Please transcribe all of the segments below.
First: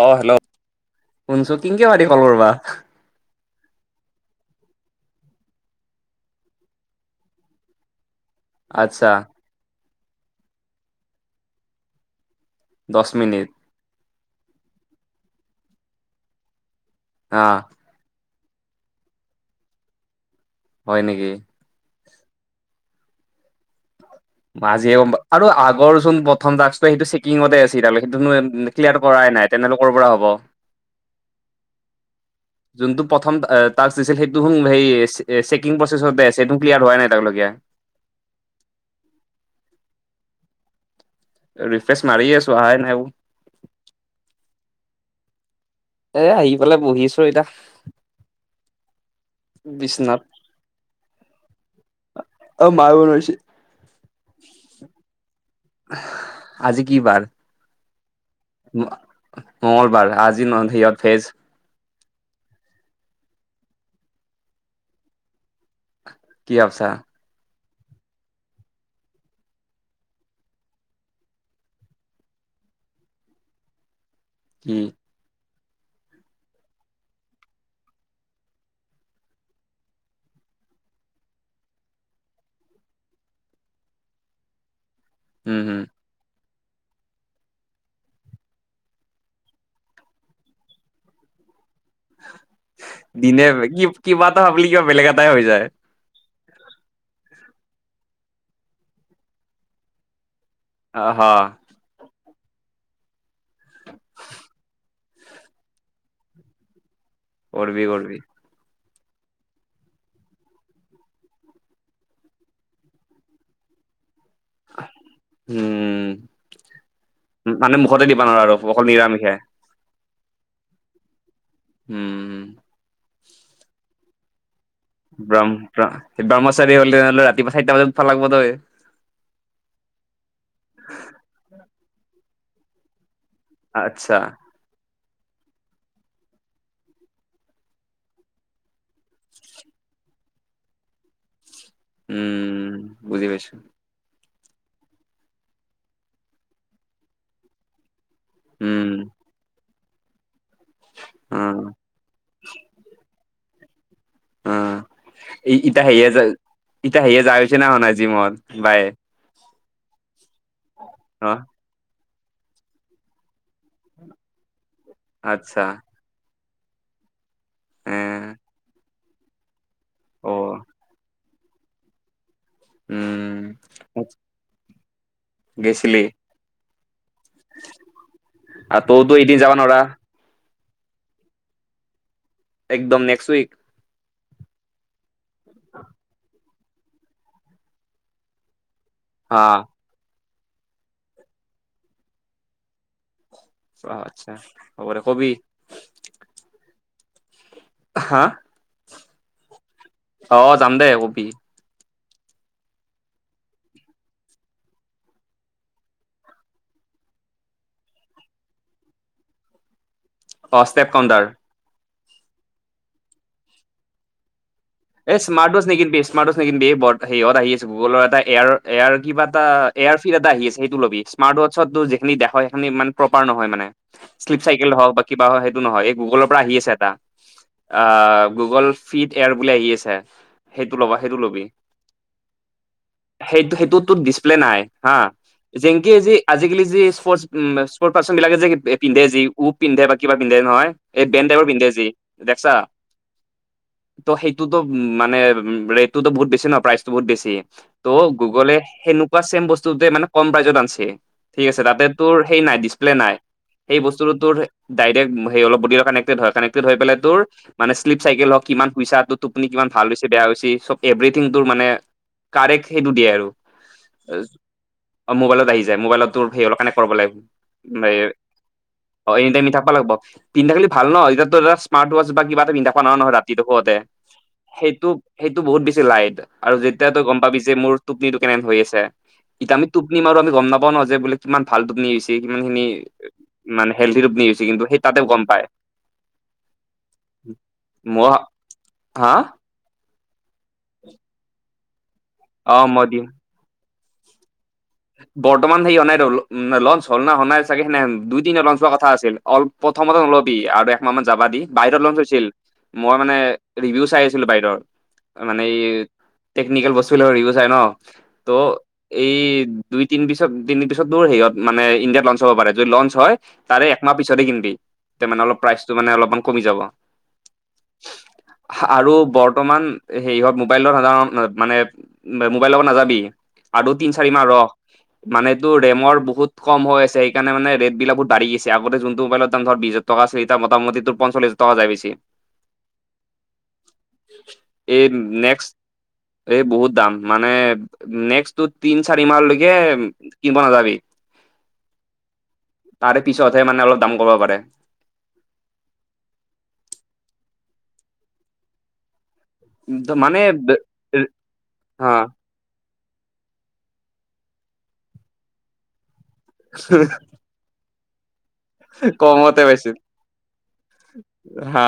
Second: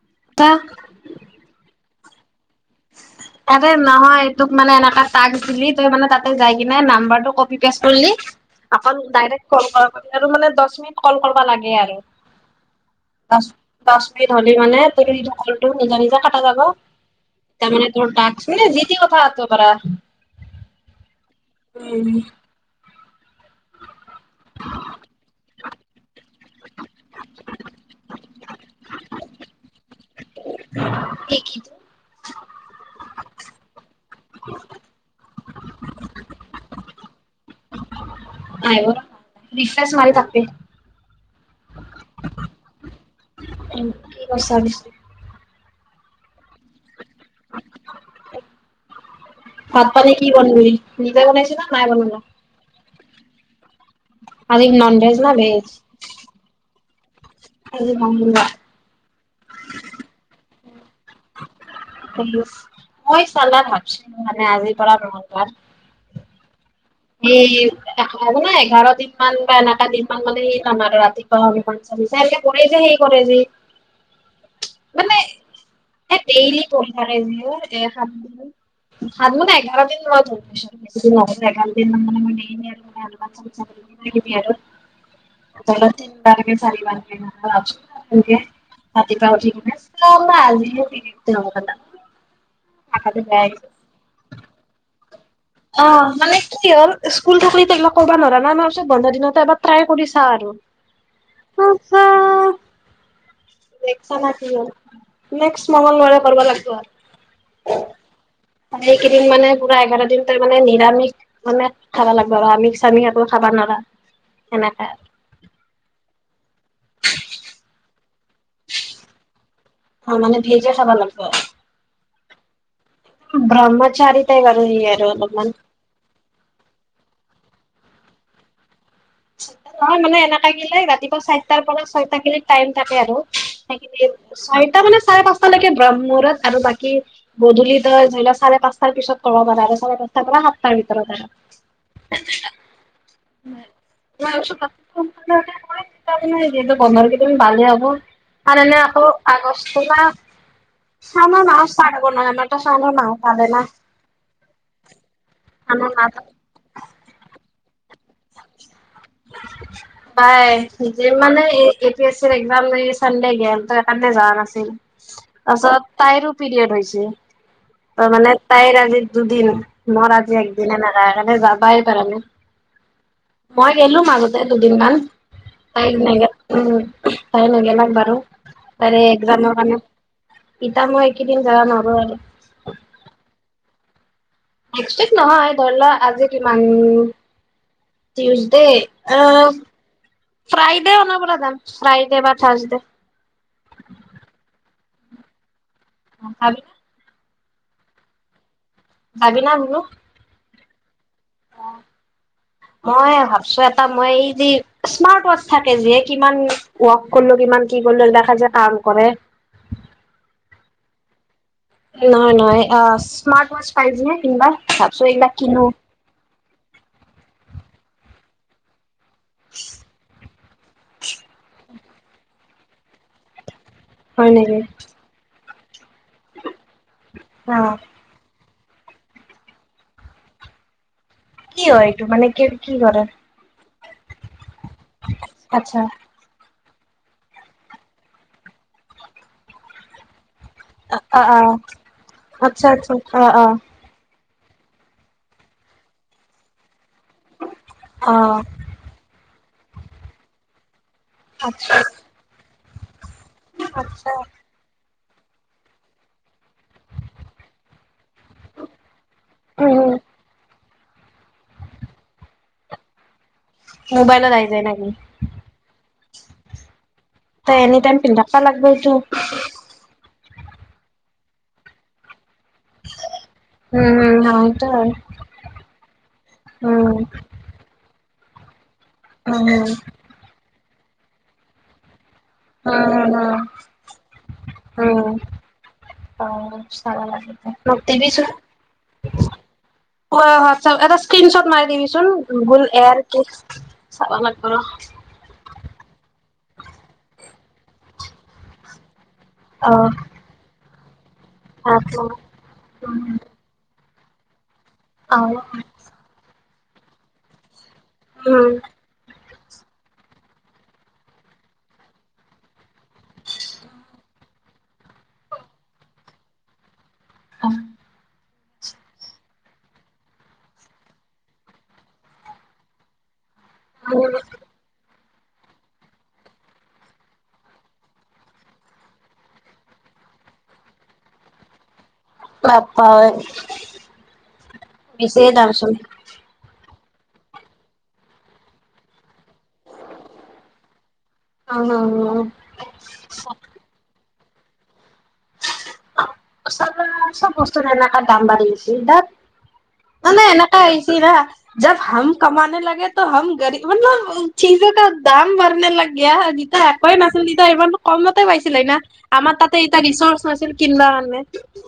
অহ, hello তাতে শুনিছোঁ। কিনকে পাৰি কল কৰবা। [unintelligible] ততে নহয় তোক মানে এনেকাে তাক দিলি, তই মানে তাতে যায় কিনে নাম্বাৰটো কপি পেষ্ট কৰিলি আকল আচ্ছা ডাইৰেক কল কৰবা পাৰি আৰু মানে দহ মিনিট কল কৰিব লাগে আৰু। দহ মিনিট। মিনিট হলি মানে তোৰ তেতিয়া কলটো নিজে-নিজে কটা যাব। হা তাৰমানে মানে তাত এ যিতি কথা পাতবা পাৰা। হয় নেকি? উম। মই আজিহে গম পালোঁ আৰু আগৰ চোন প্ৰথম টাস্কটো সেইটো চেকিংতে আছে সেইটো ক্লিয়াৰ কৰাই কৰাই নাই তেনেলোকৰ পৰা হ'ব। [unintelligible] সেই কিতো যোনটো প্ৰথম টাস্ক দিছিল সেইটো সেই চেকিং প্ৰচেছ আছে, সেইটো ক্লিয়াৰ হোৱাই নাই এতিয়ালৈকে। [unintelligible] এ। ৰিফ্ৰেছ মাৰিয়ে আছো আহা নাই একো। কি কৈছা পিছে? এ আহি পেলাই বহিছোঁ এতিয়া। ভাত পানী বিচনাত কি বনালি, নিজে বনাইছা না মায়ে বনালা? অ মায়ে বনাইছে আজি ন'নভেজ না ভেজ? আজি কি বাৰ। আজি মঙ্গলবাৰ। মঙ্গলবাৰ আজি ন'ন সেয়া ভেজ। ভেজ মই চালা ভাবিছিলোঁ মানে আজিৰ পৰা মঙ্গলবাৰ। কি ভাবছা হে এঘাৰ নাই এঘাৰ দিন মান বা এনেকুৱা দিন মান মানে সেই আমাৰ ৰাতিপুৱা [unintelligible] যে সেই কি কৰে যে। উম। মানে এ ডেইলি কৰি থাকে যি এ খাম বুলি। [unintelligible] নাই এঘাৰ দিন মই [unintelligible] এঘাৰ এনেই মানে এনেই মান আৰু মানে অলমান [unintelligible] উম হম দিবি আৰু। [unintelligible] তিনিবাৰ এই চাৰিবাৰকে নহয় [unintelligible] ৰাতিপুৱা উঠি কিনে চালা আজিহে [unintelligible] পালা। মাথাটো বেয়া দিনে কি, কি এটা ভাবলি কিবা বেলেগ এটা অহ, মানে কি হ'ল স্কুল থাকলি ত' এইবিলাক কৰবা নৰা না, আমাৰ পিছত। বন্ধা দিনতে এবাৰ ট্ৰাই কৰি চা আৰু। অহ', হ। দেখছা না কি হ'ল। নেক্স মঙ্গলবাৰে কৰবা লাগবো আৰু। কৰবি, কৰবি। এই কেইদিন মানে পুৰা এঘাৰ দিন তাৰমানে নিৰামিষ মানে খাবা লাগিব আৰু আমিক চামিক একো খাবা নৰা। এনেকে। উম মানে মুখতে দিবা নোৱাৰো আৰু অকল নিৰামিষে। অ মানে ভেইজে চাব লাগিব। উম ব্ৰহ্মচাৰী টাইপ আৰু ই আৰু ব্ৰ অলপমান ব্ৰহ্মচাৰী হ'লে হ'লে ৰাতিপুৱা চাৰিটা বজাত উঠবা লাগিব তই। নহয় মানে এনেকাগেলে ৰাতিপুৱা চাইটাৰ পৰা ছয়তাকলগি টাইম থাকে আৰু। আচ্ছা চাৰিটা মানে চাৰে পাঁচটা লৈকে ব্ৰহ্মমুহূৰ্ত আৰু বাকী গধূলি ধৰ ধৰি লও চাৰে পাঁচটাৰ পিছত ক'ব পাৰা আৰু চাৰে পাঁচটাৰ পৰা। তাৰ ভিতৰত আৰু। উম বুজি পাইছো। [unintelligible] বন্ধৰ কেইদিন ভালহে হ'ব। আৰ এনে উম আকৌ আগষ্ট অ শাওনৰ মাহ ষ্টাৰ্ট হ'ব [unintelligible] অ ইতা শাওনৰ হেয়ে মাহত য ইতিয়া হেয়ে যাই পাইছে না পোৱা নাই জিমত বায়ে বাই নিজে অ মানে [unintelligible] চানডে গে'ল তাৰকাৰণে যোৱা নাছিল। আচ্ছা তাৰপিছত তাইৰো পৰিড হৈছে, এ তাৰ মানে তাইৰ আজি দুদিন। মোৰ অ আজি একদিন এনেকা সেইকৰণে যাবাই পাৰ নাই। মই উম। গেলো মাজতে দুদিন মান, তাই গেছিলি নেগেল উম। তাই নেগেলাক বাৰু আৰু তইৰ তইতো এদিন যাবা একজামৰ কাৰণে। নোৱাৰা ইতা মই এককেইদিন যোৱা নহ'ব আৰু। একদম নেক্সট উইক। [unintelligible] নহয় ধৰি লোৱা আজি কিমান টিউচডে অ হা ফ্ৰাইডেনা [unintelligible] যাম ফ্ৰাইডে বা থাৰ্চদে অ আচ্ছা হ'ব দে কবি। যাবি হা? [unintelligible] অ যাম দেই কবি। [inaudible] মই ভাবছো এটা মই এই যে স্মাৰ্ট ওৱাচ থাকে যে কিমান ৱৰ্ক কৰিলো কি মান কি কৰিল দেখা যায় কাম কৰে। অ ষ্টেপ কাউণ্টাৰ। নহয় নহয় স্মাৰ্ট ৱাচ পাইছ নে কিনিবা। ভাবছো এই এইবিলাক স্মাৰ্ট কিনো ওৱাচ নিকিনিবি স্মাৰ্ট ওৱাচ নিকিনিবি, বৰ সেহঁত আহি আছে গুগলৰ এটা এয়াৰ এয়াৰ কিবা এটা এয়াৰ ফিড এটা আহি আছে, সেইটো লবি স্মাৰট ওৱাছো যিখিনি দেখা সেইখিনি ইমান প্ৰপাৰ নহয় মানে। হয় শ্লিপ নেকি চাইকেল হওক বা কিবা হওক সেইটো নহয়, এই গুগলৰ পৰা আহি আছে এটা, অ' আহ গুগল ফিট এয়াৰ বুলি আহি আছে সেইটো ল'বা। সেইটো লবি। কি হয় এইটো মানে কি কি কৰে সেইটো সেইটোত টোত ডিস্পলে নাই হা, আচ্ছা জেংকে যে আজিকালি স্পৰ্ট উম স্পৰ্ট পাৰ্চন বিলাকে যে পিন্ধে যি উ পিন্ধে বা কিবা পিন্ধে নহয়। এই বেন অ' টাইপৰ অ' পিন্ধে যি দেখছা? আচ্ছা আচ্ছা অ' অ' ত' সেইটোতো মানে উ ৰেটটো বহুতেছি ন প্ৰাইচ বহুত বেছি। ত' অ' গুগলে সেনেকুৱা চেম বস্তুে মানে কম প্ৰাইজত আনিছে। ঠিক আছে আচ্ছা তাতে তোৰ সেই নাই, ডিচপ্লে নাই সেই আচ্ছা বস্তুটো তোৰ ডাইৰেক সেই অলপ বডিৰ লগত কানেকটে হয়, কানেকটেড হৈ পেলাই তোৰ শ্লপ চাইকেল হওক কিমান শুইছা তোৰ টোপনি কিমান ভাল উম হৈছে, বেয়া হৈছে চব এভ্ৰথিংটোৰ মানে কাৰেক্ট সেইটো দিয়ে আৰু। মোবাইলত আহি যায় নেকি অ মোবাইলত আহি যায় মোবাইলত তোৰ সেইল কানেক্ট কৰিব লাগিব। তই এনি টাইম পিন্ধি থাকবা লাগব এইটো অ এনি টাইমি থাবা লাগিব। পিন্ধা থাকিল ভাল ন, এতিয়াটো এ স্মাৰ্ট ওৱাচ বা কিব এটা পিন্ধা নৰা নহয় ৰাতি তই সুওতে। উম উম হয়তো সেইটো হয় সেইটো বহুত বেছি লাইট আৰু যেতিয়া উম তই গম পাবি যে মোৰ টোপনি কেনে হৈ আছে, উম উম এতিয়া আমি টোপনি মাৰো আমি গম নাপাও ন' যে বোলে কিমান ভাল টোপনি হৈছে। কিমানখিনি মানে হেলদি ৰূপ নি হৈছে কিন্তু সেই উম উম তাতে উম গম পায়। অ' চাহ লাগিছে, মই প্ৰতিবিচু হা? অ' হোৱাটছআপ এটা স্ক্ৰীনশ্বট মাৰি দিবিচোন অ গ মই এয় দিম কি চাব লাগিব ৰ। বৰ্তমান হে অনাই ৰ লঞ্চ হ'ল না, হনাই চাগে সেনে দুই তি লঞ্চ হোৱা কথা আছিল। অল অ প্ৰথমতে নলবি, আৰু একমাহ মান যাবা দি। অ বাহিৰত লঞ্চ হৈছিল মই মানে ৰিভিউ চাই ছিলোঁ বাহিৰত, মানে টেকনিকেল বস্তুবিলাকৰ ৰিভিও চাই ন'। ত' উম এই দুই তিন পিছত তিনি পিছত দূৰ হেৰিয়ত মানে ইণ্ডিয়াত লঞ্চ হ'ব পাৰে, যদি লঞ্চ হয় তাৰে একমাহ পিছতে কিনিবি। তে মানে অলপ প্ৰাইচটো মানে অলপমান কমি যাব। অ'। আৰু বৰ্তমান সেৰিহঁত মোবাইলত সাধাৰণ মানে মোবাইল লব নাযাবি। আৰু তিনি চাৰি মাহ ৰ। মানে এইটো ৰেমৰ বহুত কম আছে সেইকাৰণ মানে ৰেট বিলাকো বা, আগতে যোনটো মোবাইলত দাম ধৰ বিজ টকা আছিল এতিয়া মোটামোটি তোৰ পঞ্চল্লিছ হাজাৰ টকা যাই বেছি। বাপ্পা ঐ এই বেছিয়ে নেক্সট, দামচোন এই বহুত দাম, মানে নেক্সট তিন চাৰি মাহলৈকে কিনিব নাযাবি। উম উম উম তাৰে পিছতহে মানে অলপ দাম কমাব পাৰে। চালা চব বস্তুৰে এনেকা দাম বাঢ়ি গৈছে, দেত। মানে এনেকা হৈছে না যে হা ভাল কামানে লাগে ত' হাম গৰিব মতলব ঠিক জাগাত দাম বঢ়নে লাগ গায়া, দিতাহে একেই মাচুল দিতা হে ইমান কমতে পাইছিলে না, আমাৰ কমতে তাতে পাইছিল এয়া ৰিচৰ্চ নাছিল কিনবা মানে। হা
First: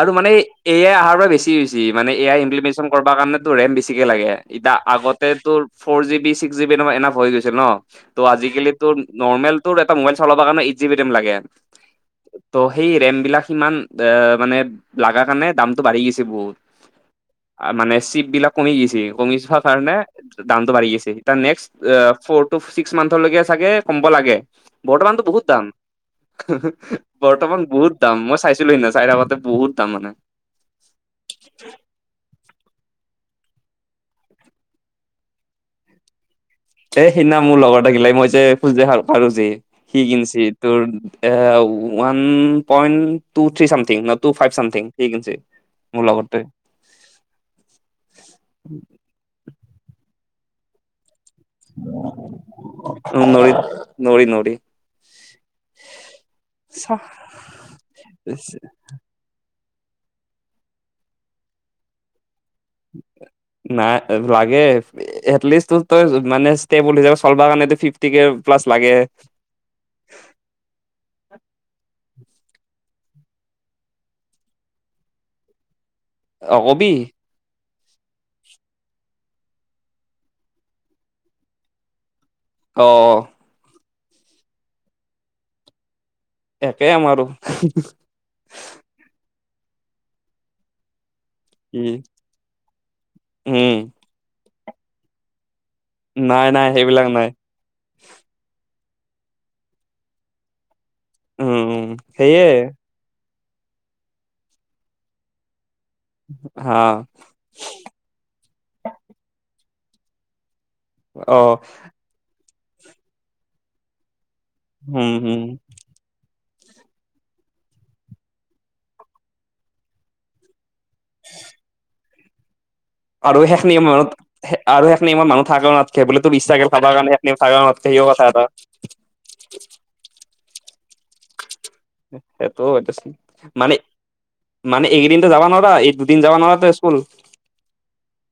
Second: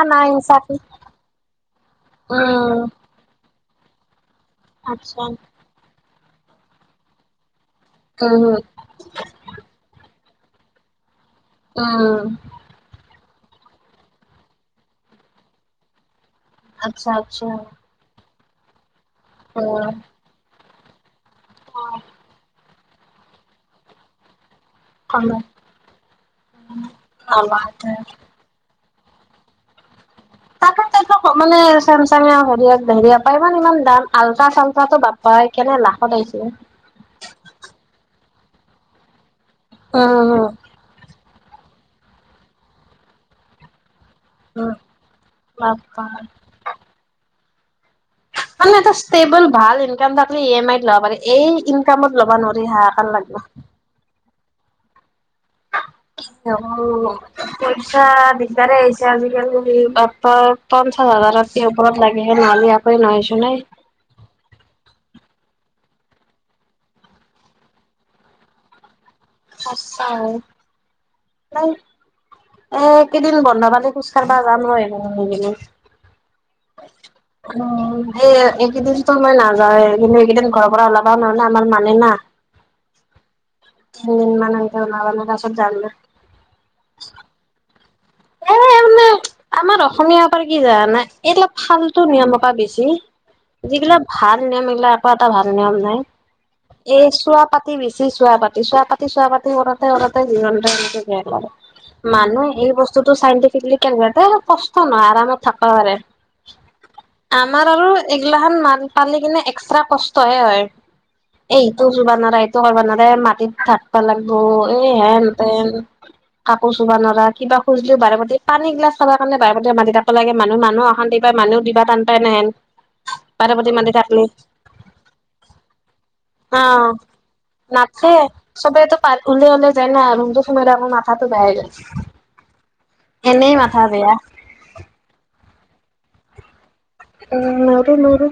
আৰু মানে এ আই আহাৰপৰা বেছি হৈছে, মানে এ আই উম ইমপ্লিমেচন কৰবাৰ কাৰণে টো ৰেম বেছিকে লাগে, এতিয়া আচ্ছা আগতে তো four GB six GB enough হৈ গৈছে ন'। ত' উম আজিকালি তোৰ নৰ্মেল তোৰ এটা মোবাইল চলাব কাৰণে এইট জিবি ৰেম লাগে। উম ত' সেই ৰেমবিলাক সিমান দে, মানে লাগা কাৰণে দামতটো বাঢ়ি গৈছে বহুত। আচ্ছা আচ্ছা। মানে চিপ বিলাক কমি গছে, কমি যোৱাৰ কাৰণে দামটো বাঢি গৈছে তাৰ next four to six six মান্থলৈকে চাগে কমিব লাগে। বৰ্তমানতো উম বহুত দাম, বৰ্তমান বহুত দাম মই চাইছোঁ। লুই না চাই থাকোঁতে বহুত দাম মানে তাকে তাকে ক মানে চেমচাঙে হেৰি পৰাই ইমান ইমান দাম, আল্টাা চাল্টটো বাপাই কেনে লাখত আহিছে। এ, সিদিনা মোৰ লগৰ থাকিলে মই যে খোজ দেই ভাল পাৰো যে সি উম কিনছি উম তোৰ। এ, one point two, three something. টো, ফাইভ উম চামথিং, সি কিনিছে, বাপ্পা মোৰ লগৰটোৱে। মানে এটা ষ্টেবল ভাল ইনকাম থাকিলে ই এম আইত ল'ব পাৰি। এই ইনকামত ল'বা নোৱাৰি, হাহাকাৰ লাগিব। নৰি [inaudible] চা পইচা দিগদাৰে হৈছে আজিকালি। উ, বাপ্পা পঞ্চাছ হাজাৰ ৰাতি ওপৰত লাগে। [unintelligible] নাইছো নাই। এলিষ্ট ত' তই মানে ষ্টেব হিচাপে চলবা কাৰনে ফিফটি কে প্লাছ লাগে। সচ্চাই। একেইদিন বন্ধ পানী খোজ কাঢ়িব যাম নোৱাৰিলোঁ সেইনি অ' কবি? অ' এই এইকেইদিনতো মই নাযাওেই, কিন্তু এইকেইদিন ঘৰৰপৰা ওলাবা নোৱাৰোঁ না, আমাৰ মানে না। অ'। [unintelligible] এ কেই আমাৰোঁ। এ মানে আমাৰ অসমীয়াৰ [unintelligible] এইবিলাক কি ভালতটো নিয়মৰ পৰা বেছি উম যিগিলা ভাল নিয়ম এইিলাক আকৌ এটা ভাল নিয়ম নাই, নাই এই সেইবিলাক নাই চোৱা পাতি বেছি চোৱা পাতি চোৱা পা উম উম সেয়ে চোৱাপাতি [unintelligible] [unintelligible] পাৰে হা আমাৰ আৰু এইগিলাখান ম পালি কিনে এক্স্ৰা কষ্টহে হয় অ এইটো জ ন ত মানতে মাটিত থঢাকিবা লাগিবো এই উম উম হেনতেন। কাকো চব নৰা কিবা খুজিলও ভ পা পানীিলা চাব কাৰণে ভে পাতে মাৰি থাক লাগে মানুহানুহ আহ এইাৰা মুহ দিবা টান পাই নহেন আৰু সেইখিয় ম আৰু সেইখমত মানুহ থাকে নথকে বুলি তো ইচছাাক খাব অ। কাৰণে থাক নথ নাথে চবেইো প ওলোই ওলে যায় না আৰু সটো সময়ত আকৌ মাথাাতটো বেয়াই গায়। সেইটোটো মানে বেয়া মানে এইকেইদিনত যাবা নোৱাৰা এই দুদিন যাবা নোৱাৰা স্কুল উম নৰো নৰো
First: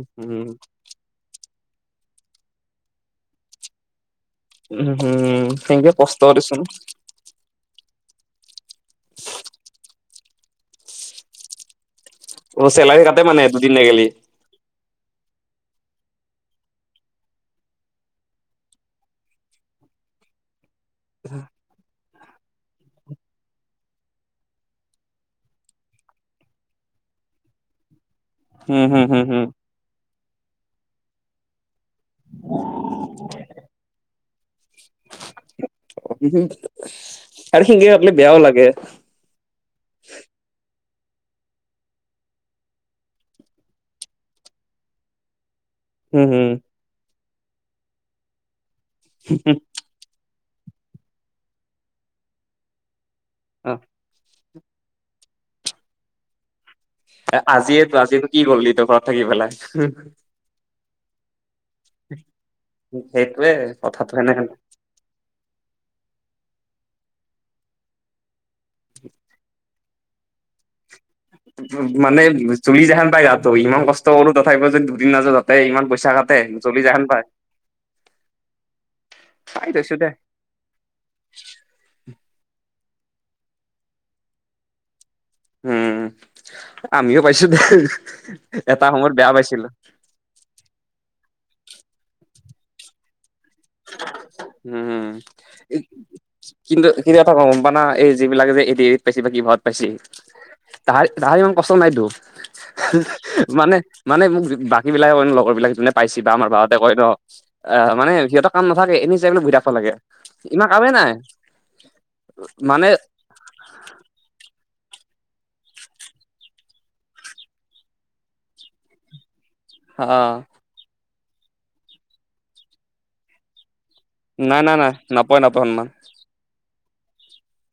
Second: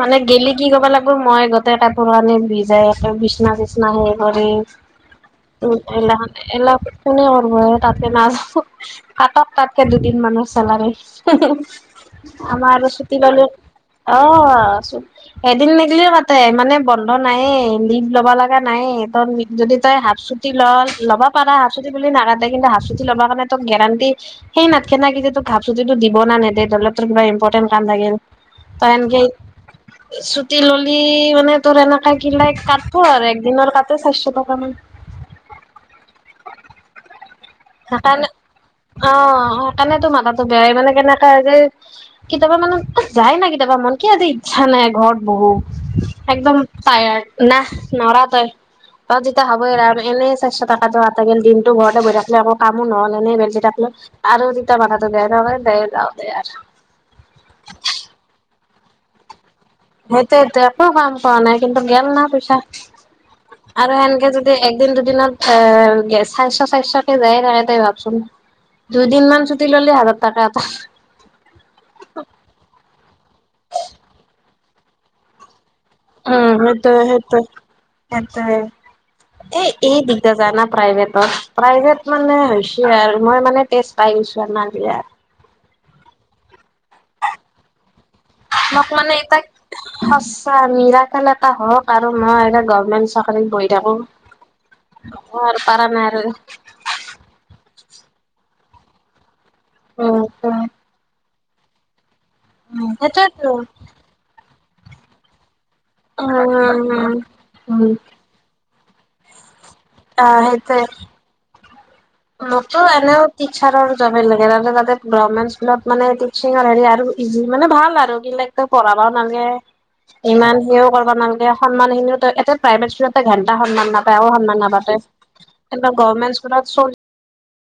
মানে উম গেলি কি কবা লাগিব মই গ তাপণে ভজাই বিচনা নিচনা হেই কৰি উম হম উ সেনকে কষ্ট এইলাখান দেচোন এইলাহ কোনে কৰ তাতে না কাতত তাতকে দুদিন মানুহ। চ আমাৰ চেলাৰী চুতি কাটে মানে বলু দুদিন নেগেলি অ, এদিন নেদিলিও মাতে মানে বন্ধ নায়ে লিভ ল'ব লগা নাই তই যদি তই হাফচুটতি লল লব পাৰা হাচ চুট বুলি নাকানে কিন্তু হাচ চুটি লব কাৰণে তোক গেৰাণ্টি সেই নাথকে [unintelligible] দিব নানেৰি লও তোৰ কিবা ইম্পৰ্টেণ্ট কাম থাকিল। উম, হুম, হম, হম, চুট ললি মানে তোৰ এনেকা কি লাই কাতিব আৰু একদিনৰ কা চাৰিশ টকা মান। [inaudible] আৰু সেনকে কাটলি সইকাৰণে বেয়াও লাগে অ সেইকাৰণে তো মাথাটো বেয়া হত মানে কেনেককাা যে কেতিয়াবা মানে যায় না কেতিয়াবা মন কিয় আজি ইচ্ছা নাই ঘৰত বহো উম হম একদম ায়াৰ না নৰা তই ত যেতিয়া হবই আৰু এনে [inaudible] স্বাস্থ টাতটো আটাই দিনতো ঘৰতে বহ থাকিল আক কো নহ'ল এনে বেলট অ থাকিলো আৰু [inaudible] মাৰটো দিয় ন ন দ যওঁ দেয়াৰ [inaudible] এ আজিয়েতো আজিনো কি কৰিলি তই ঘৰত থাকি পেলাই? সেইটো টো একো কাম পোৱা নাই। কিন্তু গেল না পইছা সেইটোয়ে আৰু কথাটো সেনেকে সেনেহেন যদি একদিন দুদিনত এ গ [inaudible] চাৰশ চাৰিশ কে যায় থাকে তাই ভাবচোন দুইদিন মমান ছুটি ললেি হাজাৰ টকা এটা মানে চুলি যেহন পায় তাতো ইমান কষ্ট কৰো তথাপিও যদি দুদিন নাযাওঁ তাতে ইমান পইচা কাটে উম জ্বলি সেইটো যেহেন পাই সেইটো, সেইটো। এ, পাই থৈছো এই দে দিগ্দাৰ যায় না প্ৰাইভেটত প্ৰাইভেট মানে [inaudible] আৰু মই মানে তেজ পাই গৈছো আমাৰ বিয়াত। উম, আমিও পাইছো দে এটা মোক সময়ত মানে বেয়া এটাক পাইছিলো। সঁচা মিৰা খেল এটা হওক আৰু মই এ, [unintelligible] উম, অ আৰু পাৰা নাই আৰু কিন্তু কিন্তু এটা [unintelligible] এই যিবিলাক যে এি এৰিত পাইছে বা কি ঘৰত পাইছে উম উম তাহাৰ তাহাৰ ইমান কষ্ট নাইতো। উম সেইটোৱেতো মানে মানে মোক বাকী বিলাকে মান লগৰ বিলাকে যোনে পাইছে বা উম আমাৰ বাতে কয় ন অ উম মানে সিহঁতে কাম নাথাকে এনেই জাই পেলাই বহি থাক ব লাগে। ইমান কামেই নাই। মোকো মানে এনেও টিচাৰৰ যাবে লাগে [unintelligible] [unintelligible] গভমেন্ট স্কুলত মানে টিচিংৰ হেৰি আৰু ইজি মানে ভাল আৰু কিলে ত পঢ়াব নালাগে হা ইমান সেয়ও কৰিব নালাগে সন্মান খিনিও এতে প্ৰাইভেট স্কুল ঘেণ্টা সন্মান না [unintelligible] সন্মান নাই নাই নাই নাপায় নাপায় নাপাতেনেকা সন্মান গভমেন্ট স্কুলত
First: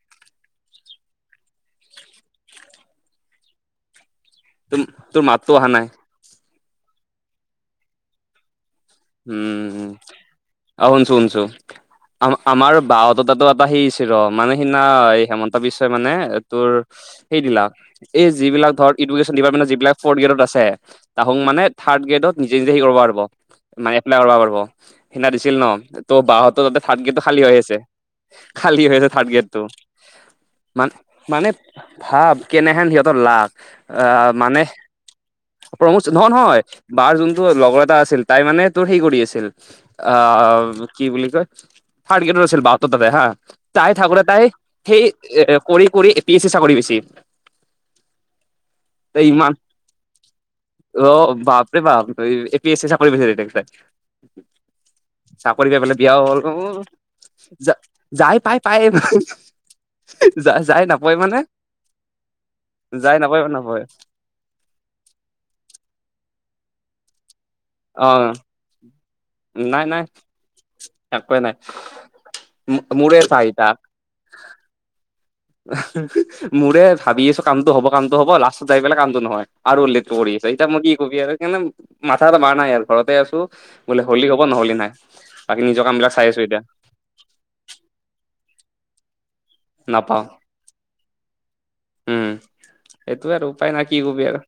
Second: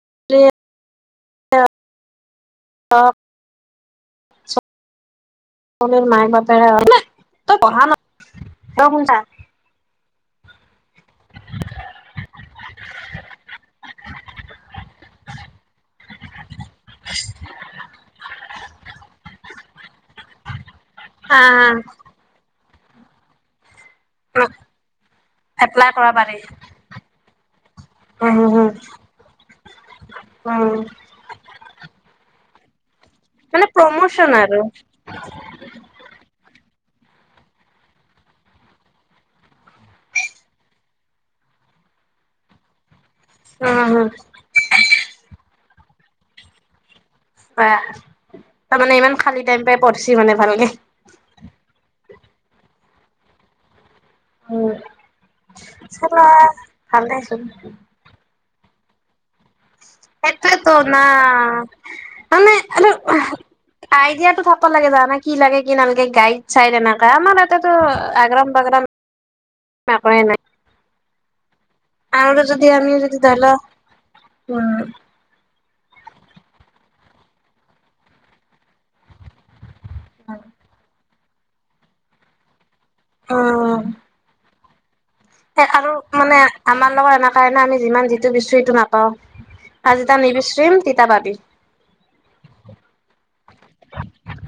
[unintelligible] তম তোৰ মাতো অহা নাই। চলিৰ [unintelligible] তই পঢ়া ন। তই শুনছা উম উম। অহ শুনছো শুনছো। আম আমাৰ বাহ হততাতটো এটা সেইছিল ৰ মানে সিদিনা হেমন্ত বিশ্বই মানে তোৰ সেই দিলাক এই যিবিলাক ধৰ এডুকেশনিপাৰেট এইলাক ফৰ্থ গ্ৰেডত আছে তাহক মানে আহ থাৰ্ড গ্ৰেডত নিজে নিজে সে কৰিব পাৰিব। মানে এপ্লাই কৰিব পাৰব সিদিনা দিছিল ন এপ্লাই কৰা ত' পাৰি বহতো তাতে থাৰ্ট গটো খালী হৈ আছে। উম হম খালী হম হৈ আছে থাৰ্ড গ্ৰেডটো উম মান মানে ভাব। কেনেহেন সিহঁতৰ লাখ মানে আহ প্ৰমোচন আৰু মানে প্ৰমোদ নহয় নহয়। বাৰ যোনটো লগৰ এটা আছিল। তাই মানে তোৰ হে কৰি আছিল অ কি বুলি কয় থাৰ্ড গ্ৰেডৰ আছিল বা হা উম তাই হম থাকোঁতে তাই সেই কৰি কৰি পি এছ চি চাকৰি পাইছিল। অ তাৰমানে ইমান খালী টাইম পাই পঢ়িছি মানে ভালকে। অ বাপৰে বাপ এ পি এছ চি চাকৰি [unintelligible] উম চাকৰি পাই পাই বিয়াও চালা হ'ল অ ভাল দেচোন যাই পাই পায় সেইটোৱেতো যাই না। নাপায় মানে মানে আৰু যাই নাপায় নাপায় আইডিয়াটো থাকিব লাগে জানানা কি লাগে কি নালাগে গাইড। চাইদ এনেকা আমাৰ এটেটো অ আগ্ৰাম বাগ্ৰাম। নাই নাই একোৱেই নাই। আমাৰ যদি আমি মোৰে যদি এটা ধৰি আইতা লয়। মোৰে ভাবি আছো কামটো হব কামটো হব লাষ্ট যাই পেলাই কামটো নহয়। আৰু উল্লেখ কৰি আছে এতিয়া মই কি কবি আৰু কাৰণে মাথা চাথা মাৰা নাই আৰু। ঘৰতে আছো বোলে হলি হ'ব নহলে নাই। বাকী স নিজৰ আৰু কাম বিলাক চাই মানে আছো এতিয়া আমাৰ লগত এনেকুৱা না আমি যিমান যিটো বিচৰো সেইটো নাপাও। আজি নাপাও তাৰ নিবিশ্ৰিম তেটা পাবি। সেইটো আৰু উপায় নাই কি কবি আৰু।